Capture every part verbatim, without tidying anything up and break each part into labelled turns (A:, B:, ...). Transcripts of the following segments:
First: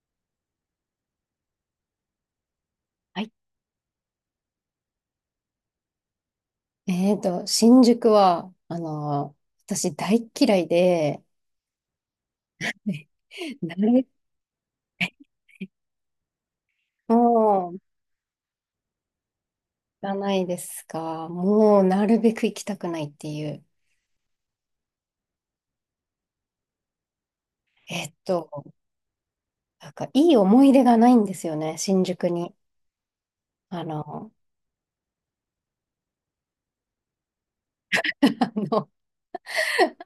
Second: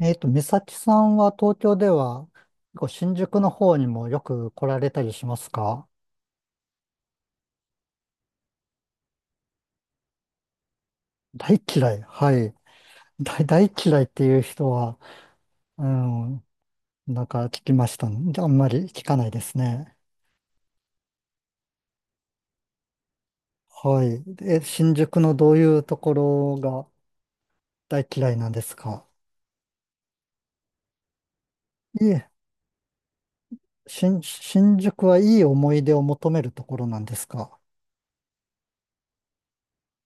A: えっと、美咲さんは東京では、結構新
B: はい。
A: 宿の方にもよく来られたりしますか？
B: えっと、新宿は、あの私大嫌いで、
A: 大嫌い。はい。
B: ね
A: 大、大嫌いっ
B: 誰
A: ていう人は、うん、なんか聞き
B: も行
A: ましたんで。あんまり聞かないですね。
B: かないですが、もうなるべく行きたくないっていう、
A: はい。え、新宿のどういうところが
B: え
A: 大
B: っ
A: 嫌いな
B: と、
A: んですか？
B: なんかいい思い出がないんですよね、新
A: い
B: 宿
A: え、
B: に。あ
A: 新、
B: の、
A: 新宿はいい思い出を求めるところなんですか？
B: あの、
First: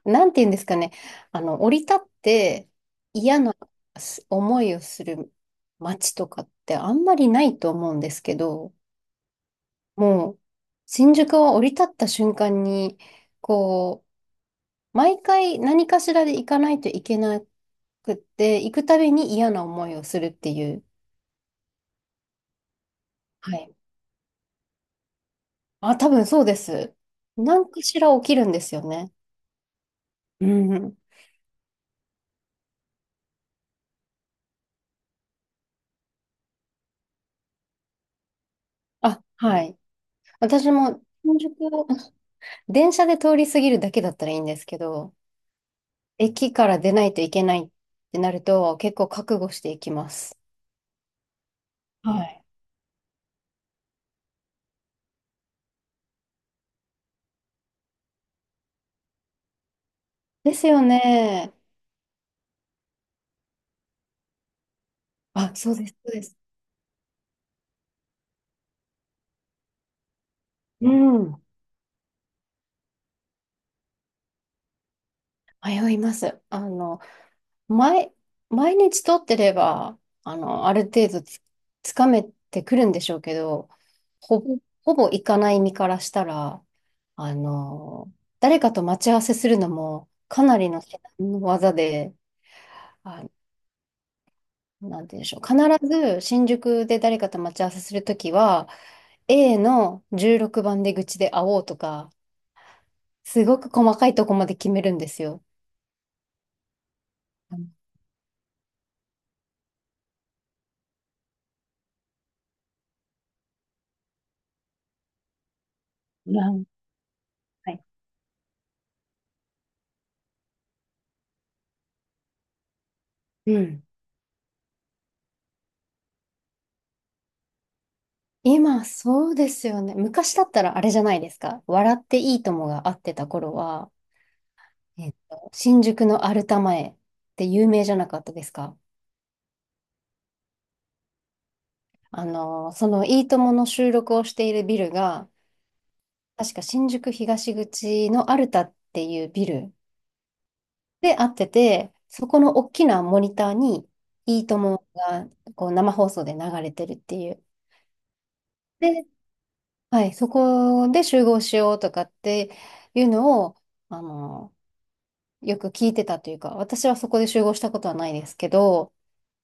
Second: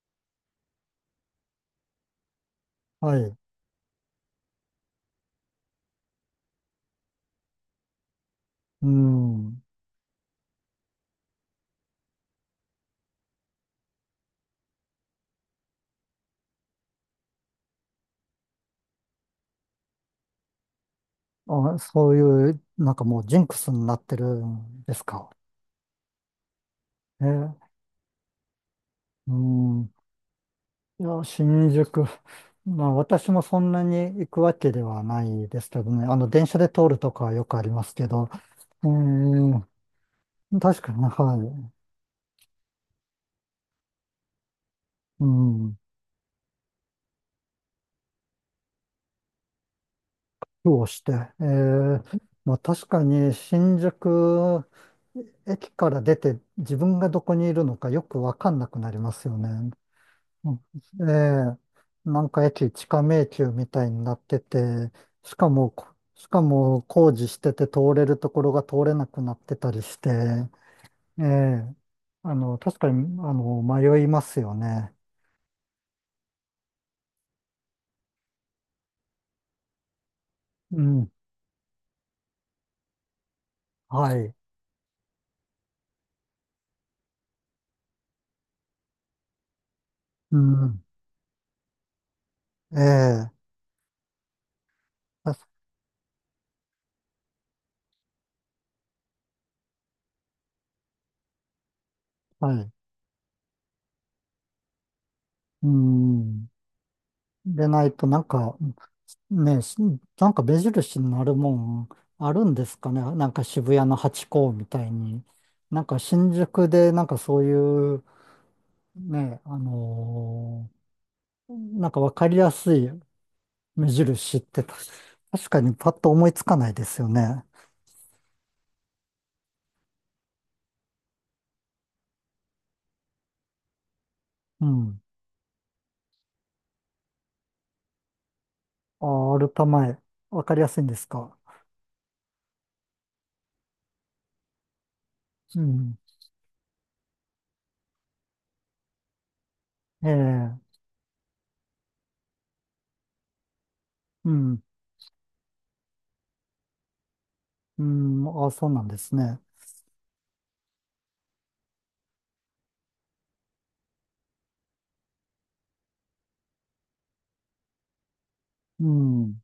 B: なんて言うんですかね、あの、降り立って
A: はい。
B: 嫌なす思いをする街とかってあんまりないと思うんですけど、
A: うん。
B: もう、新宿は降り立った瞬間に、こう、毎回何かしらで行かないといけなくって、行くたびに嫌な思いをするっていう。
A: あ、そういう、なんかもうジン
B: は
A: クス
B: い。
A: になってるんですか？
B: あ、多分そうです。何
A: え、
B: かしら起きるんですよね。
A: うん。
B: うん。
A: いや、新宿。まあ、私もそんなに行くわけではないですけどね。あの、電車で通るとかはよくありますけど。え
B: あ、は
A: ー、
B: い。私
A: 確か
B: も
A: に、は
B: 新宿を電車で通り過ぎるだけだったらいいんですけど、
A: い。うん。
B: 駅から出ないといけないってなると結構覚悟していきます。
A: 苦労して。え
B: は
A: ー、
B: い。
A: まあ、確かに、新宿駅から出て、自分がどこにいるのかよくわかんなくなりますよね。う
B: で
A: ん、
B: すよね。
A: ええ、なんか駅地下迷宮みたいになってて、しか
B: あ、
A: も、
B: そう
A: こ
B: です、そうで
A: し
B: す。
A: かも工事してて通れるところが通れなくなってたりして、
B: う
A: え
B: ん。
A: え、あの、確かに、あの、迷いますよね。
B: 迷います。あの、毎、毎日撮ってれば、あの、あ
A: う
B: る程
A: ん、
B: 度つ、つかめてくるんでしょうけど、
A: はい。
B: ほぼ、ほぼ行かない身からしたら、あの、誰かと待ち合わせするのも、
A: う
B: かなりの
A: ん、
B: 至難の技で、
A: え
B: あ、
A: え、
B: なんて言うんでし
A: 確
B: ょう。
A: か
B: 必ず新宿で誰かと待ち合わせするときは、A のじゅうろくばん出口で会おうとか、
A: はい。
B: すごく細かいとこまで決めるんですよ。
A: うん。で
B: う
A: ないと、なんか、ね、しなんか目印になるもんあるんですかね。なんか渋谷のハチ公みたいに。なんか新
B: ん。
A: 宿で、なんかそう
B: はい。
A: いう、ね、あのーなんかわかりやすい
B: うん。
A: 目印ってた確かにパッと思いつかないですよね。
B: 今、そうですよね。昔だったらあれじゃないですか。笑っていいともが会ってた頃は、
A: うん。
B: えっと、新宿のアルタ前って有名じゃなかったですか？
A: あ、アルタ前、わかりやすいんですか。
B: あの、そのいいともの収録をしているビルが、
A: うん。
B: 確か新宿東口のアルタっていうビル
A: ええ、
B: で会ってて、そこの大きなモニターに
A: う
B: いいと
A: ん。
B: もがこう生放送で流れてるっていう。
A: うん。あ、そうなんで
B: で、
A: すね。
B: はい、そこで集合しようとかっていうのを、あの、よく聞いてたというか、私はそこで集合したことはないですけ
A: う
B: ど、
A: ん。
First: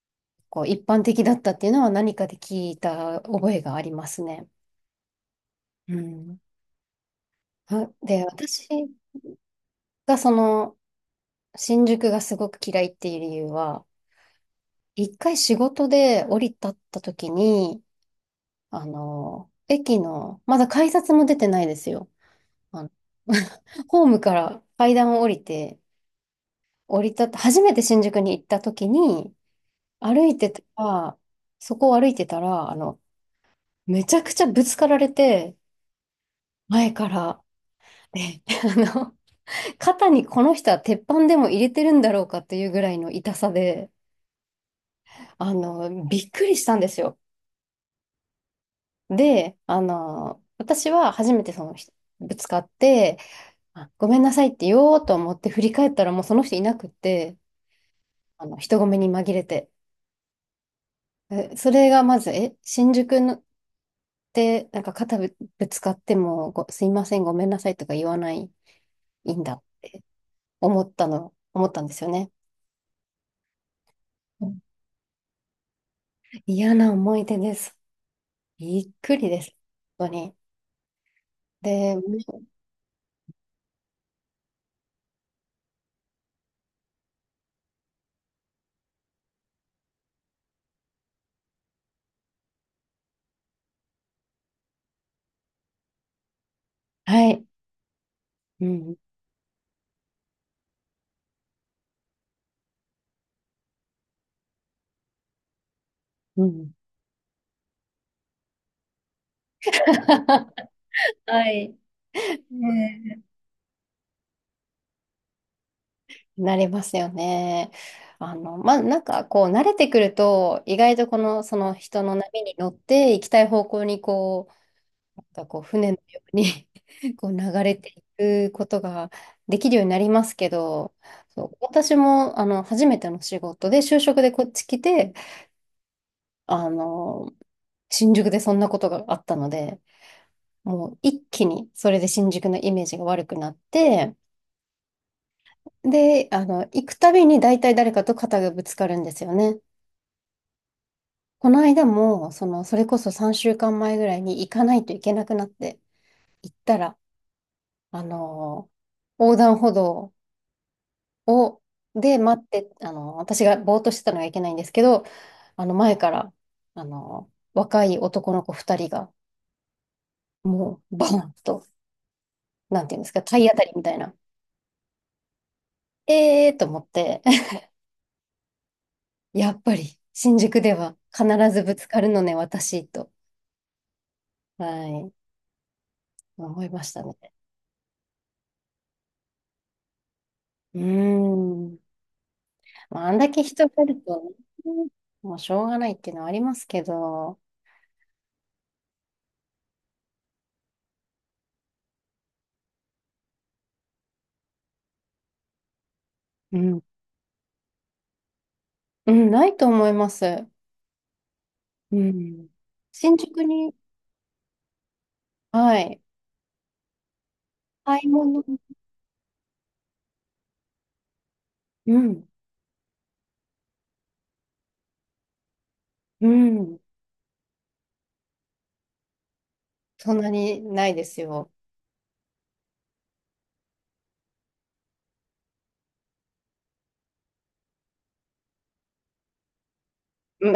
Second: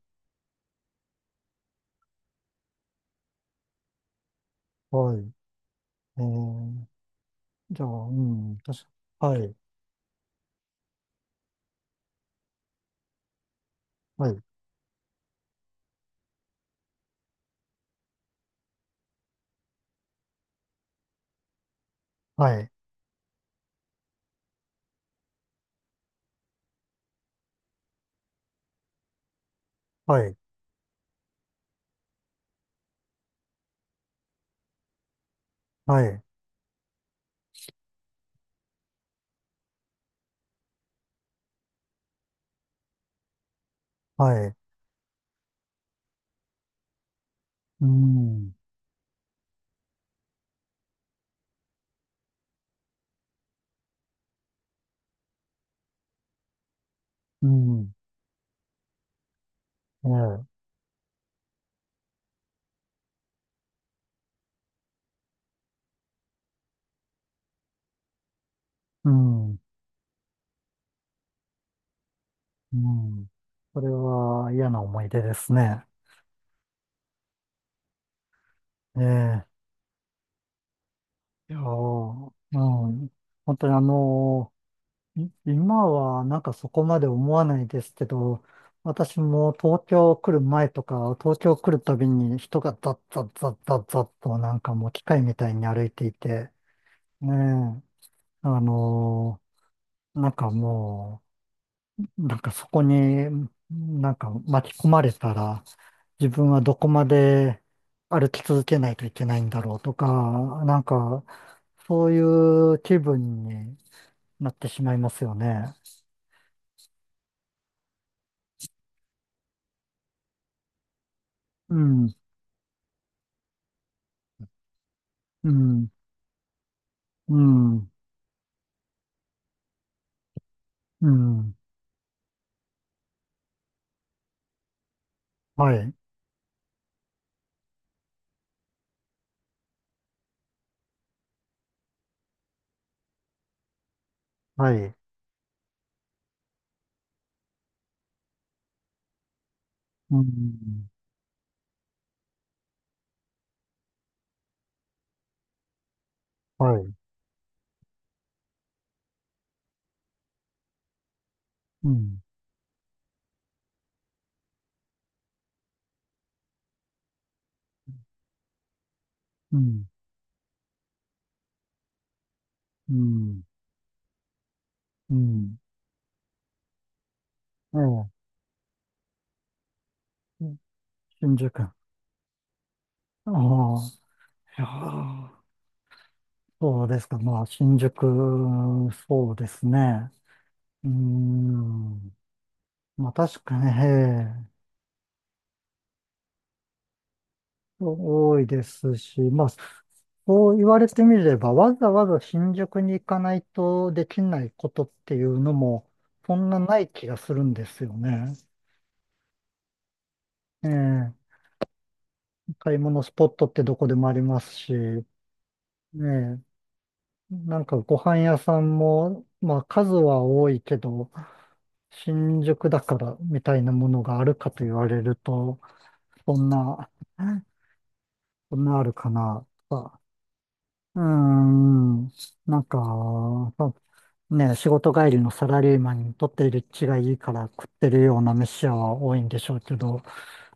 B: こう一般的だったっていうのは何かで聞いた覚えがありますね。
A: はい。
B: う
A: え
B: ん。
A: え、じゃあ、
B: は
A: う
B: で、
A: ん。
B: 私
A: 確か、はい。
B: がその新宿がすごく嫌いっていう理由は、
A: はい。
B: 一回仕事で降り立った時に、あの、駅の、まだ改札も出てないですよ。
A: はい。
B: あの ホームから階段を降りて、降り立った、初めて新宿に行った時に、
A: は
B: 歩
A: い。
B: いてたら、そこを歩いてたら、あの、めちゃくちゃぶつかられて、
A: はい。
B: 前から。で、あの、肩にこの人は鉄板でも入れてるんだろうかっていうぐらいの痛さで、
A: はい。
B: あの、びっくりしたんですよ。
A: うん。
B: で、あの、私は初めてその人、ぶつかって、あごめんなさいって言おうと思って振り返ったらもうその人いなくって、
A: うん。
B: あの、人混みに紛れて。
A: ええ、
B: えそれがまず、え、新宿のって、なんか肩ぶ、ぶつかってもご、すいません、ごめんなさいとか言わない、い
A: う
B: いん
A: ん。う
B: だ、思ったの、思ったんですよね。
A: ん。これは嫌な思い出ですね。
B: 嫌な思い出です。びっ
A: え
B: くりです。
A: え。
B: 本当に。
A: いやー、
B: で、
A: うん。本当にあのーい今はなんかそこまで思わないですけど、私も東京来る前とか、東京来るたびに人がザッザッザッザッザッとなんかもう機械みたいに歩いていて、
B: は
A: ねえ、
B: い。
A: あ
B: うん。
A: のーなんかもう、なんかそこになんか巻き込まれたら自
B: う
A: 分は
B: ん。
A: どこまで歩き続けないといけないんだろうとか、なん か
B: はい。
A: そういう気
B: ね
A: 分になってしまいますよね。
B: えなりますよね。あの、まあ、なんかこう、慣れてくると、意外とこの、その
A: う
B: 人
A: ん、
B: の波に乗って行きたい方向にこう、なんか
A: う
B: こう、
A: ん、
B: 船のように こ
A: う
B: う流れ
A: ん、
B: ていくことができるようになりますけど、
A: う
B: そ
A: ん、
B: う、私も、あの、初めての仕事で、就職でこっち来て、
A: はい、
B: あの、新宿でそんなことがあったので、もう一気にそれで新宿のイメージが悪くなって、
A: はい、
B: で、あの、行くたびに大体誰かと肩がぶつかるんですよね。
A: うん、
B: この間も、その、それこそさんしゅうかんまえぐらいに行かないといけなくなって行った
A: はい、
B: ら、あの、横断歩道を、
A: う
B: で
A: ん、
B: 待って、あの、私がぼーっとしてたのがいけないんですけど、あの、前から、あの、若い男の子ふたりが、
A: うん、
B: もう、バーンと、なん
A: う
B: ていうんですか、
A: ん、
B: 体当たりみたいな。
A: うん、
B: ええーと思って、
A: え
B: やっぱり新
A: え、
B: 宿では必
A: 新宿。
B: ず
A: あ
B: ぶつかるのね、私と、
A: あ、いや
B: はい、
A: あ、
B: 思いま
A: そう
B: し
A: で
B: た
A: す
B: ね。
A: か。まあ、新宿、そうですね。
B: うー
A: うー
B: ん。
A: ん。
B: まあ、
A: ま
B: あ
A: あ
B: んだ
A: 確
B: け
A: かに
B: 人
A: ね、
B: がいるとね、
A: ええ、
B: もうしょうがないっていうのはありますけど、
A: 多いですし、まあ、そう言われてみれば、わざわざ新宿に行かないとできないことっていうのも、そん
B: う
A: なな
B: ん、
A: い気がするんですよね。
B: うん、ないと思います。
A: ええ、
B: うん。
A: 買い物ス
B: 新
A: ポッ
B: 宿
A: トって
B: に、
A: どこでもありますし、ね。
B: はい、
A: えなんかご
B: 買い
A: 飯屋
B: 物、
A: さんも、まあ数は多いけど、
B: うん、
A: 新宿だからみたいなものがあるかと言われると、
B: う
A: そん
B: ん、
A: な、そんなあるかな。とか。
B: そんなにない
A: うー
B: ですよ。
A: ん。なんか、そうね、仕事帰りのサラリーマンにとっている血がいいから食ってるような飯屋は多いんでしょうけど、
B: う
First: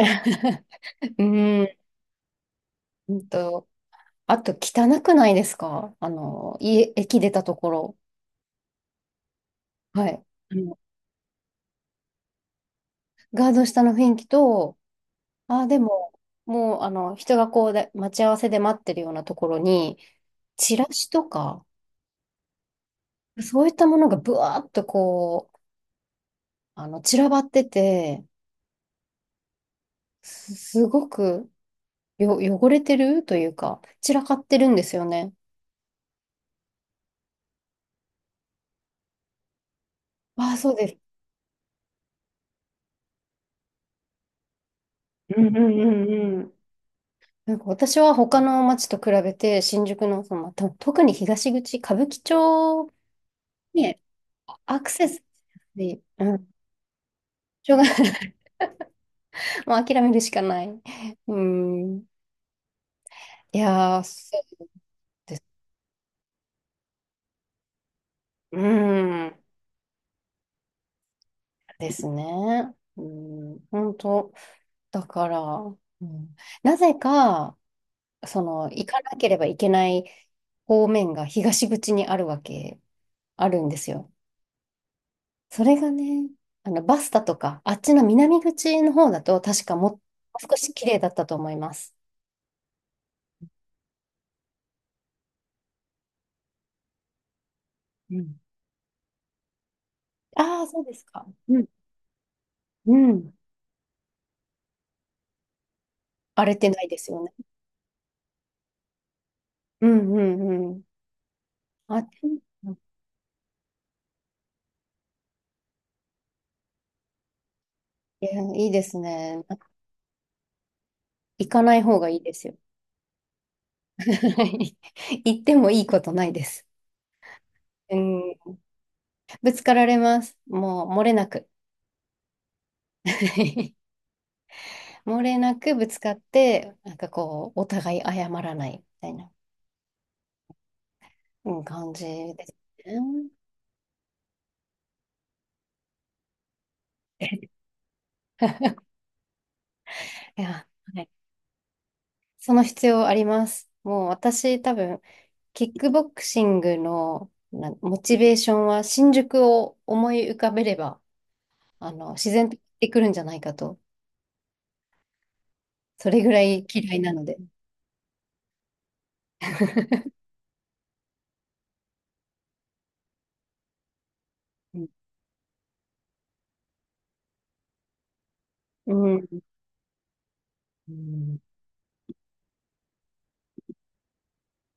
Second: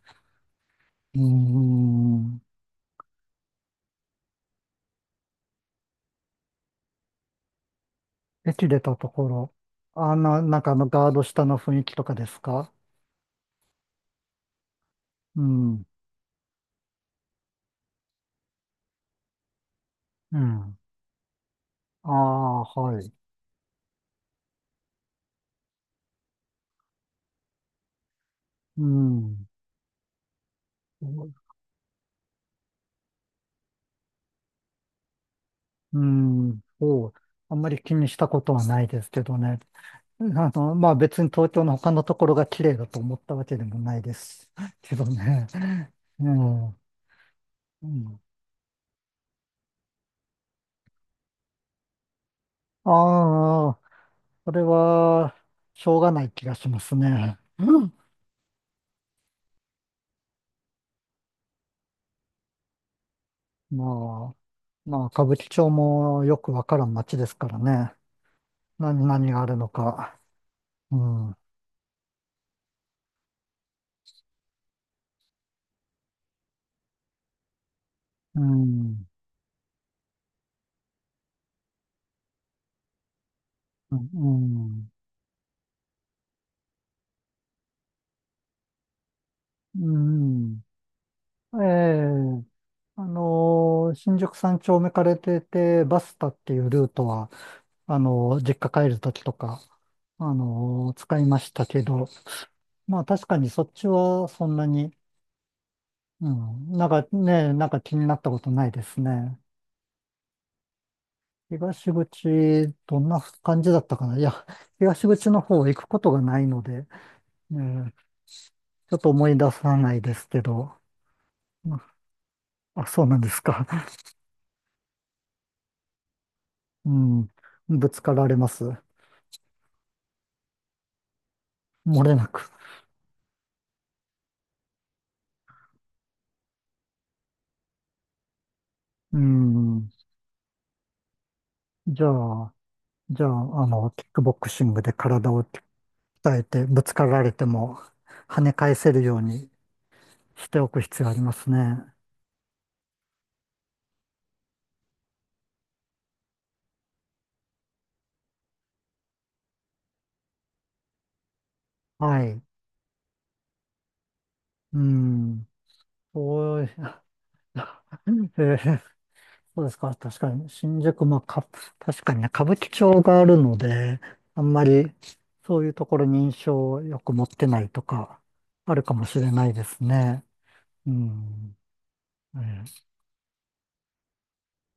A: うー
B: ん、うん
A: ん。
B: うんと、あと汚くないですか？あの、家、駅出たところ。
A: 駅出たところ、
B: は
A: あ
B: い。
A: の、
B: あ
A: なんかあ
B: の、
A: のガード下の雰囲気とかですか？
B: ガード下の雰囲気と、
A: う
B: ああ、で
A: ん。
B: も、もう、あの、人がこうで、待ち合わせで待ってるようなところに、
A: うん。
B: チラシとか、
A: ああ、はい。
B: そういったものがブワーっとこう、あの、散らばってて、
A: うん。
B: す、すごくよ、汚れてるというか、散らかってるんですよね。
A: うん。そう。あんまり気にしたことはないですけどね。あ
B: ああ、そ
A: の、
B: うで
A: まあ
B: す。
A: 別に東京の他のところが綺麗だと思ったわけでもないです けど
B: うん
A: ね。
B: うん
A: う
B: うんうん。
A: ん。
B: なんか
A: う
B: 私は
A: ん、
B: 他の街と比べて、新宿の、その、と特に東口、歌舞伎町
A: ああ、
B: に
A: それ
B: アクセスし
A: は、
B: やす
A: しょう
B: い、
A: がない
B: う
A: 気
B: ん、
A: がしますね。
B: 場
A: う
B: が
A: ん。
B: もう諦めるしかない。うん。いやー、
A: まあ、
B: そう
A: まあ歌
B: で
A: 舞
B: す。
A: 伎町もよくわからん街ですからね。
B: う
A: 何、何が
B: ん。
A: あるのか。うん。うん。
B: ですね。うん。本当。だから、うん、なぜか、
A: う
B: その、行か
A: ん。
B: なければいけない方面が東口にあるわけ、あるんです
A: う
B: よ。
A: ん。
B: それがね、あの、バスタとか、あっちの南口の方だと、確か
A: う
B: もう少
A: ん。
B: し綺麗だったと思い
A: え
B: ます。
A: え、あのーしんじゅくさんちょうめから出て、バスタっていうルートは、あ
B: う
A: の
B: ん。
A: ー実家帰るときとか、あ
B: ああ、そう
A: の
B: で
A: ー
B: す
A: 使い
B: か。
A: まし
B: う
A: た
B: ん。
A: けど、
B: う
A: まあ確
B: ん。
A: かにそっちはそんなに、う
B: 荒れて
A: ん、
B: な
A: なん
B: いで
A: か
B: すよね。
A: ね、なんか気になったことないですね。
B: うんうんうん。
A: 東
B: あっち、
A: 口、どんな感じだったかな。いや、東口の方行くことがないので、ね、
B: いや、いいで
A: ちょ
B: す
A: っと思い
B: ね。
A: 出さないですけど、
B: 行か
A: う
B: な
A: ん。
B: い方がいいですよ。
A: あ、そうなんですか。
B: 行ってもいいことないです。
A: うん、ぶ
B: う
A: つかられ
B: ん、
A: ます。
B: ぶつかられます。もう漏れなく。
A: 漏れなく。
B: 漏れなくぶつかって、なんかこう、お互い謝らないみたい
A: う
B: な、
A: ん。
B: うん、感
A: じ
B: じ
A: ゃ
B: で
A: あ、
B: す
A: じゃ
B: ね。
A: あ、あの、キックボクシングで体を鍛えて、ぶつかられて も跳ね返せるように
B: い
A: して
B: や、
A: おく
B: は
A: 必要
B: い。
A: ありますね。
B: その必要あります。もう私多分、キックボクシングのなモチベーションは新宿を思い浮かべれば、あの、
A: は
B: 自
A: い。
B: 然と行ってくるんじゃないかと、
A: うん。
B: それぐら
A: そう、
B: い嫌いなので。
A: えーそうですか。確かに、新宿、まあ、か、確かにね、歌舞伎町があるので、あんま
B: う
A: りそういうところに印象をよく持ってないとか、あるかもしれ
B: ん。
A: ないですね。う
B: うん
A: ん。えー